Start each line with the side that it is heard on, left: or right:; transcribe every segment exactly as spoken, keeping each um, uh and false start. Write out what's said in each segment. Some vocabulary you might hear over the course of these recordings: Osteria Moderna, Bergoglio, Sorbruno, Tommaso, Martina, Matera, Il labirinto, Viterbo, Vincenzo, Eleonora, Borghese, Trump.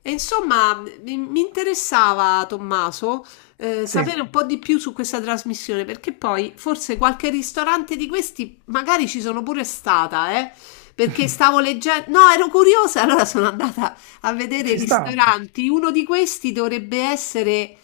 left: E insomma, mi mi interessava, Tommaso, eh, sapere
right: Sì,
left: un po' di più su questa trasmissione, perché poi forse qualche ristorante di questi magari ci sono pure stata, eh, perché stavo leggendo... No, ero curiosa, allora sono andata a vedere i
right: ci sta.
left: ristoranti. Uno di questi dovrebbe essere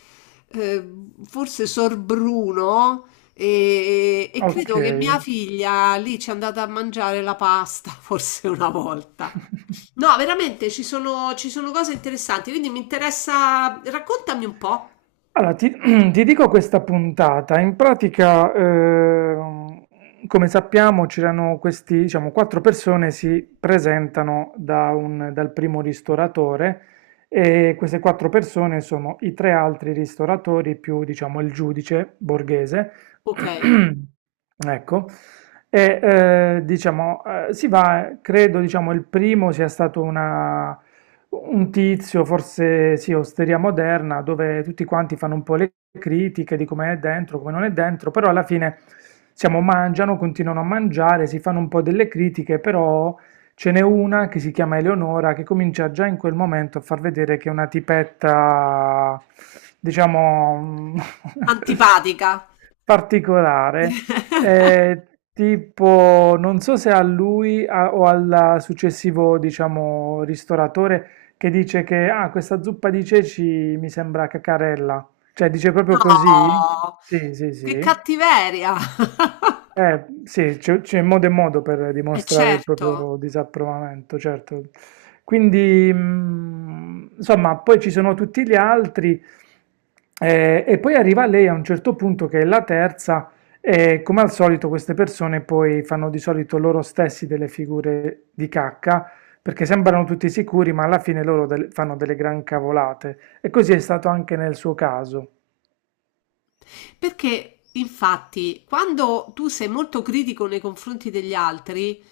left: eh, forse Sorbruno e, e credo che mia
right: Okay.
left: figlia lì ci è andata a mangiare la pasta, forse una volta. No, veramente ci sono, ci sono cose interessanti, quindi mi interessa. Raccontami un po'.
right: Allora ti ti dico questa puntata. In pratica, ehm, come sappiamo c'erano questi, diciamo, quattro persone si presentano da un dal primo ristoratore e queste quattro persone sono i tre altri ristoratori più, diciamo, il giudice Borghese.
left: Ok,
right: Ecco. E, ehm, diciamo, ehm, si va credo, diciamo, il primo sia stato una un tizio, forse sì, Osteria Moderna, dove tutti quanti fanno un po' le critiche di come è dentro, come non è dentro, però alla fine siamo, mangiano, continuano a mangiare, si fanno un po' delle critiche, però ce n'è una che si chiama Eleonora che comincia già in quel momento a far vedere che è una tipetta, diciamo, mm,
left: antipatica.
right: particolare. Eh, Tipo, non so se a lui a- o al successivo, diciamo, ristoratore che dice che ah, questa zuppa di ceci mi sembra caccarella. Cioè, dice proprio così?
left: No,
right: Sì, sì,
left: che
right: sì.
left: cattiveria!
right: Eh, sì, c'è c'è modo e modo per
left: E
right: dimostrare il
left: certo.
right: proprio disapprovamento, certo. Quindi, mh, insomma, poi ci sono tutti gli altri, eh, e poi arriva lei a un certo punto che è la terza, e come al solito queste persone poi fanno di solito loro stessi delle figure di cacca, perché sembrano tutti sicuri, ma alla fine loro del- fanno delle gran cavolate. E così è stato anche nel suo caso.
left: Perché infatti quando tu sei molto critico nei confronti degli altri,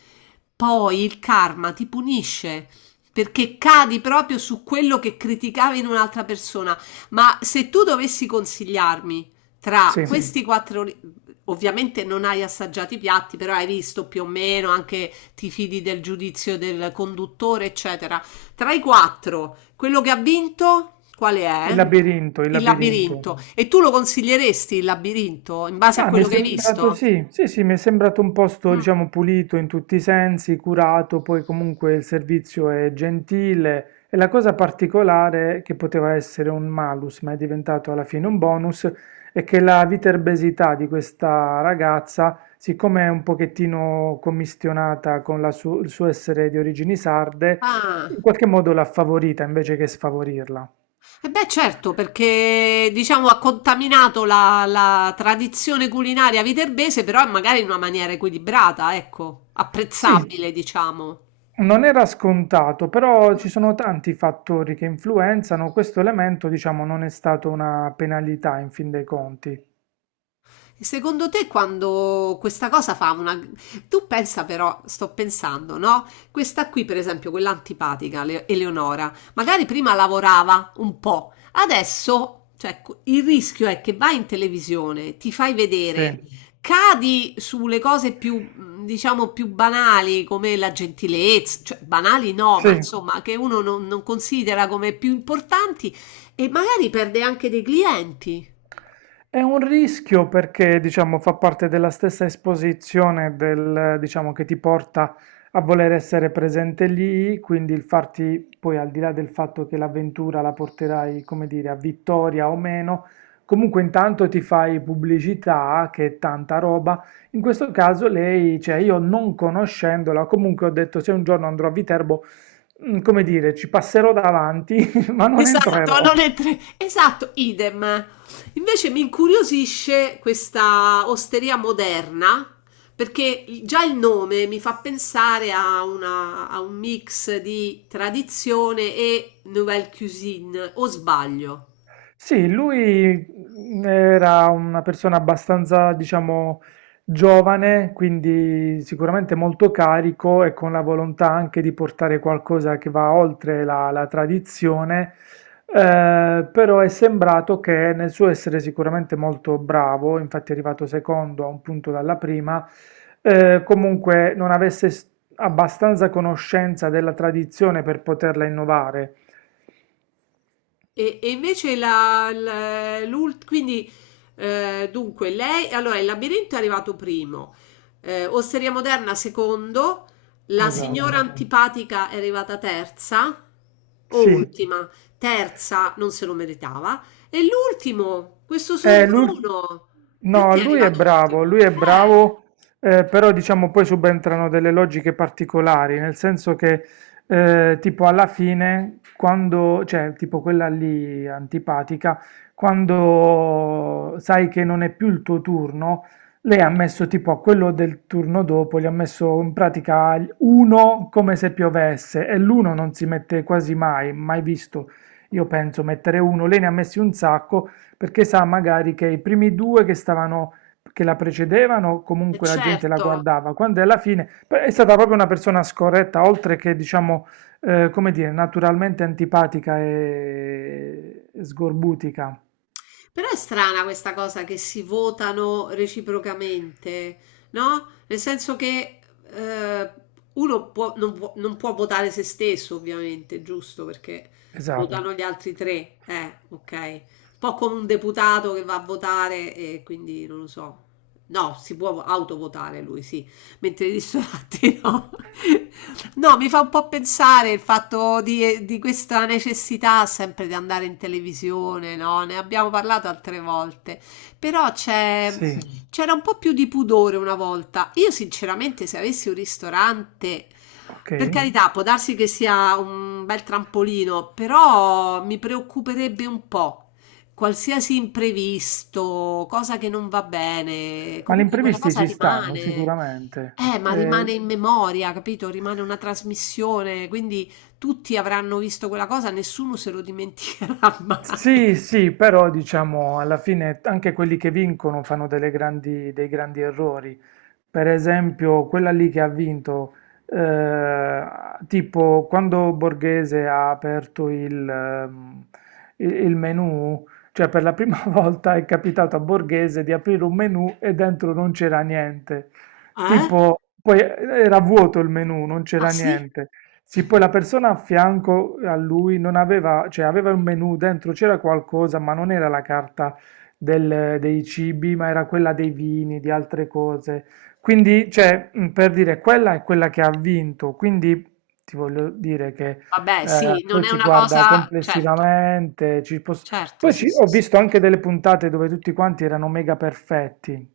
left: poi il karma ti punisce. Perché cadi proprio su quello che criticavi in un'altra persona. Ma se tu dovessi consigliarmi tra
right: Sì,
left: Sì. questi quattro, ri- ovviamente non hai assaggiato i piatti, però hai visto più o meno, anche ti fidi del giudizio del conduttore, eccetera. Tra i quattro, quello che ha vinto, quale
right: il
left: è?
right: labirinto, il
left: Il
right: labirinto.
left: labirinto. E tu lo consiglieresti il labirinto in base a
right: Ah, mi è
left: quello che hai
right: sembrato,
left: visto?
right: sì, sì, sì, mi è sembrato un posto,
left: Mm.
right: diciamo, pulito in tutti i sensi, curato, poi comunque il servizio è gentile e la cosa particolare che poteva essere un malus, ma è diventato alla fine un bonus, è che la viterbesità di questa ragazza, siccome è un pochettino commistionata con la su- il suo essere di origini sarde,
left: Ah,
right: in qualche modo l'ha favorita invece che sfavorirla.
left: e beh, certo, perché diciamo ha contaminato la, la tradizione culinaria viterbese, però magari in una maniera equilibrata, ecco,
right: Sì,
left: apprezzabile, diciamo.
right: non era scontato, però ci sono tanti fattori che influenzano, questo elemento, diciamo, non è stato una penalità in fin dei conti.
left: E secondo te quando questa cosa fa una... Tu pensa però, sto pensando, no? Questa qui, per esempio, quella antipatica, Le- Eleonora, magari prima lavorava un po', adesso, cioè, il rischio è che vai in televisione, ti fai
right: Sì,
left: vedere, cadi sulle cose più, diciamo, più banali, come la gentilezza, cioè banali no, ma
right: sì.
left: insomma, che uno non, non considera come più importanti e magari perde anche dei clienti.
right: È un rischio perché, diciamo, fa parte della stessa esposizione del, diciamo, che ti porta a voler essere presente lì, quindi il farti, poi al di là del fatto che l'avventura la porterai, come dire, a vittoria o meno, comunque intanto ti fai pubblicità, che è tanta roba. In questo caso lei, cioè io non conoscendola, comunque ho detto se un giorno andrò a Viterbo, mm, come dire, ci passerò davanti, ma non
left: Esatto,
right: entrerò.
left: non è tre- esatto, idem. Invece mi incuriosisce questa osteria moderna perché il- già il nome mi fa pensare a, una- a un mix di tradizione e nouvelle cuisine, o sbaglio?
right: Sì, lui mh, era una persona abbastanza, diciamo, giovane, quindi sicuramente molto carico e con la volontà anche di portare qualcosa che va oltre la, la tradizione, eh, però è sembrato che nel suo essere sicuramente molto bravo, infatti è arrivato secondo a un punto dalla prima, eh, comunque non avesse s- abbastanza conoscenza della tradizione per poterla innovare.
left: E, e invece la, la- l'ult- quindi eh, dunque lei, allora il labirinto è arrivato primo, eh, Osteria Moderna secondo, la signora
right: Esatto,
left: antipatica è arrivata terza o
right: sì.
left: ultima, terza non se lo meritava e l'ultimo, questo
right: Eh, l'ul-
left: Sorbruno,
right: no,
left: perché è
right: lui è
left: arrivato
right: bravo,
left: ultimo?
right: lui è
left: Eh,
right: bravo, eh, però diciamo poi subentrano delle logiche particolari, nel senso che eh, tipo alla fine, quando, cioè tipo quella lì antipatica, quando sai che non è più il tuo turno, lei ha messo tipo a quello del turno dopo, gli ha messo in pratica uno come se piovesse e l'uno non si mette quasi mai, mai visto, io penso, mettere uno, lei ne ha messi un sacco. Perché sa magari che i primi due che stavano, che la precedevano,
left: eh,
right: comunque la gente la
left: certo.
right: guardava, quando alla fine beh, è stata proprio una persona scorretta, oltre che diciamo, eh, come dire, naturalmente antipatica e e sgorbutica.
left: Però è strana questa cosa che si votano reciprocamente, no? Nel senso che eh, uno può- non può, non può votare se stesso, ovviamente, giusto? Perché
right: Esatto.
left: votano gli altri tre, eh, ok. Un po' come un deputato che va a votare e quindi non lo so. No, si può autovotare lui, sì, mentre i ristoranti no. No, mi fa un po' pensare il fatto di, di questa necessità sempre di andare in televisione, no? Ne abbiamo parlato altre volte, però c'è,
right: Sì,
left: c'era un po' più di pudore una volta. Io sinceramente se avessi un ristorante,
right: ok.
left: per carità, può darsi che sia un bel trampolino, però mi preoccuperebbe un po'. Qualsiasi imprevisto, cosa che non va bene,
right: Ma gli
left: comunque quella
right: imprevisti
left: cosa
right: ci stanno
left: rimane.
right: sicuramente.
left: Eh, ma rimane
right: Eh,
left: in memoria, capito? Rimane una trasmissione, quindi tutti avranno visto quella cosa, nessuno se lo dimenticherà mai.
right: Sì, sì, però diciamo alla fine anche quelli che vincono fanno delle grandi- dei grandi errori. Per esempio, quella lì che ha vinto, eh, tipo quando Borghese ha aperto il, ehm, il- il menu, cioè per la prima volta è capitato a Borghese di aprire un menu e dentro non c'era niente.
left: Eh?
right: Tipo, poi era vuoto il menu, non
left: Ah
right: c'era
left: sì?
right: niente. Sì, poi la persona a fianco a lui non aveva, cioè aveva un menù dentro, c'era qualcosa, ma non era la carta del- dei cibi, ma era quella dei vini, di altre cose. Quindi, cioè, mh, per dire, quella è quella che ha vinto. Quindi ti voglio dire che
left: Vabbè,
right: eh,
left: sì, non
right: poi
left: è
right: si
left: una
right: guarda
left: cosa... Certo,
right: complessivamente. ci poss-
left: certo,
right: Poi
left: sì,
right: ci-
left: sì,
right: ho
left: sì.
right: visto anche delle puntate dove tutti quanti erano mega perfetti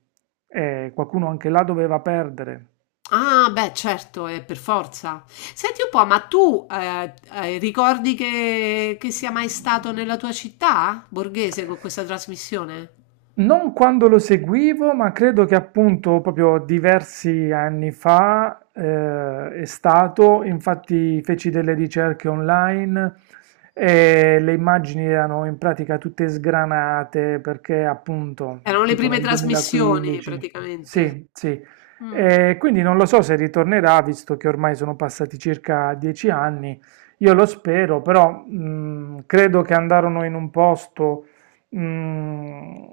right: e qualcuno anche là doveva perdere.
left: Ah, beh, certo, è per forza. Senti un po', ma tu eh, eh, ricordi che, che sia mai stato nella tua città, Borghese, con questa trasmissione?
right: Non quando lo seguivo, ma credo che appunto proprio diversi anni fa eh, è stato, infatti feci delle ricerche online e le immagini erano in pratica tutte sgranate perché appunto
left: Erano le
right: tipo
left: prime
right: nel
left: trasmissioni,
right: duemilaquindici,
left: praticamente.
right: sì, sì,
left: Mm.
right: e quindi non lo so se ritornerà visto che ormai sono passati circa dieci anni, io lo spero, però mm, credo che andarono in un posto. Mm,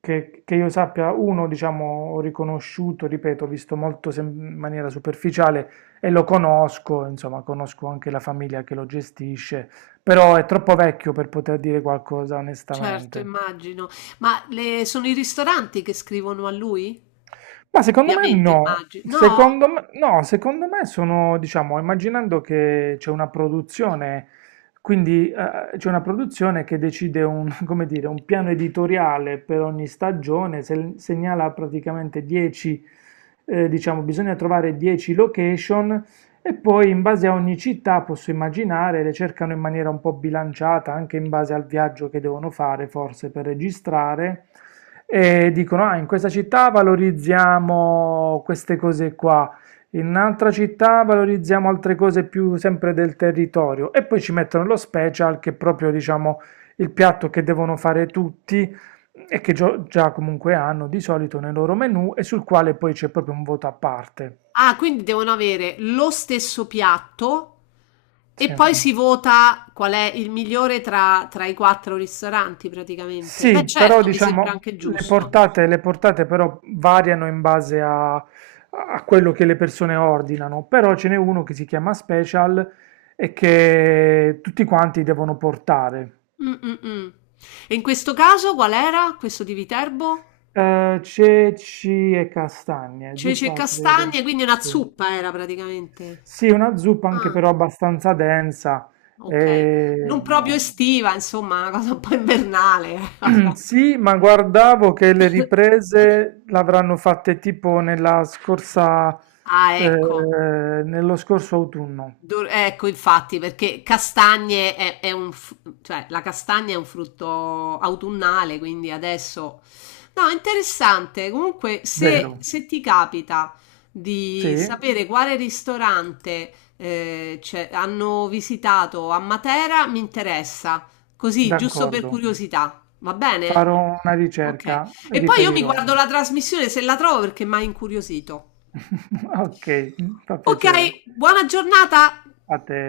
right: che, che io sappia, uno, diciamo, ho riconosciuto, ripeto, ho visto molto sem- in maniera superficiale e lo conosco, insomma, conosco anche la famiglia che lo gestisce, però è troppo vecchio per poter dire qualcosa
left: Certo,
right: onestamente.
left: immagino. Ma le- sono i ristoranti che scrivono a lui?
right: Ma secondo me
left: Ovviamente,
right: no,
left: immagino. No?
right: secondo me, no, secondo me sono, diciamo, immaginando che c'è una produzione, quindi eh, c'è una produzione che decide un, come dire, un piano editoriale per ogni stagione, se- segnala praticamente dieci, eh, diciamo, bisogna trovare dieci location e poi in base a ogni città posso immaginare le cercano in maniera un po' bilanciata, anche in base al viaggio che devono fare, forse per registrare, e dicono: Ah, in questa città valorizziamo queste cose qua, in un'altra città valorizziamo altre cose più sempre del territorio, e poi ci mettono lo special che è proprio, diciamo, il piatto che devono fare tutti. E che gio- già comunque hanno di solito nel loro menu e sul quale poi c'è proprio un voto a parte.
left: Ah, quindi devono avere lo stesso piatto e
right: Sì.
left: poi si vota qual è il migliore tra, tra i quattro ristoranti, praticamente. Beh,
right: Sì, però
left: certo, mi sembra
right: diciamo
left: anche
right: le
left: giusto.
right: portate, le portate però variano in base a, a quello che le persone ordinano, però ce n'è uno che si chiama Special e che tutti quanti devono portare.
left: Mm, mm, mm. E in questo caso qual era questo di Viterbo?
right: Eh, ceci e castagne,
left: Ceci e
right: zuppa
left: castagne,
right: credo,
left: quindi una
right: sì.
left: zuppa era praticamente.
right: Sì, una zuppa anche
left: Ah.
right: però abbastanza densa.
left: Okay.
right: E,
left: Non proprio
right: no.
left: estiva, insomma, una cosa un po' invernale. Vabbè.
right: Sì, ma guardavo che le riprese l'avranno fatte tipo nella scorsa,
left: Ah,
right: eh,
left: ecco.
right: nello scorso autunno,
left: Dor- Ecco, infatti, perché castagne è, è un, fr- cioè, la castagna è un frutto autunnale, quindi adesso... No, interessante. Comunque, se,
right: vero?
left: se ti capita
right: Sì,
left: di sapere quale ristorante eh, cioè, hanno visitato a Matera, mi interessa. Così, giusto per
right: d'accordo.
left: curiosità. Va bene?
right: Farò una
left: Ok.
right: ricerca,
left: E poi io mi
right: riferirò.
left: guardo la trasmissione se la trovo perché mi ha incuriosito.
right: Ok, fa
left: Ok,
right: piacere.
left: buona giornata.
right: A te.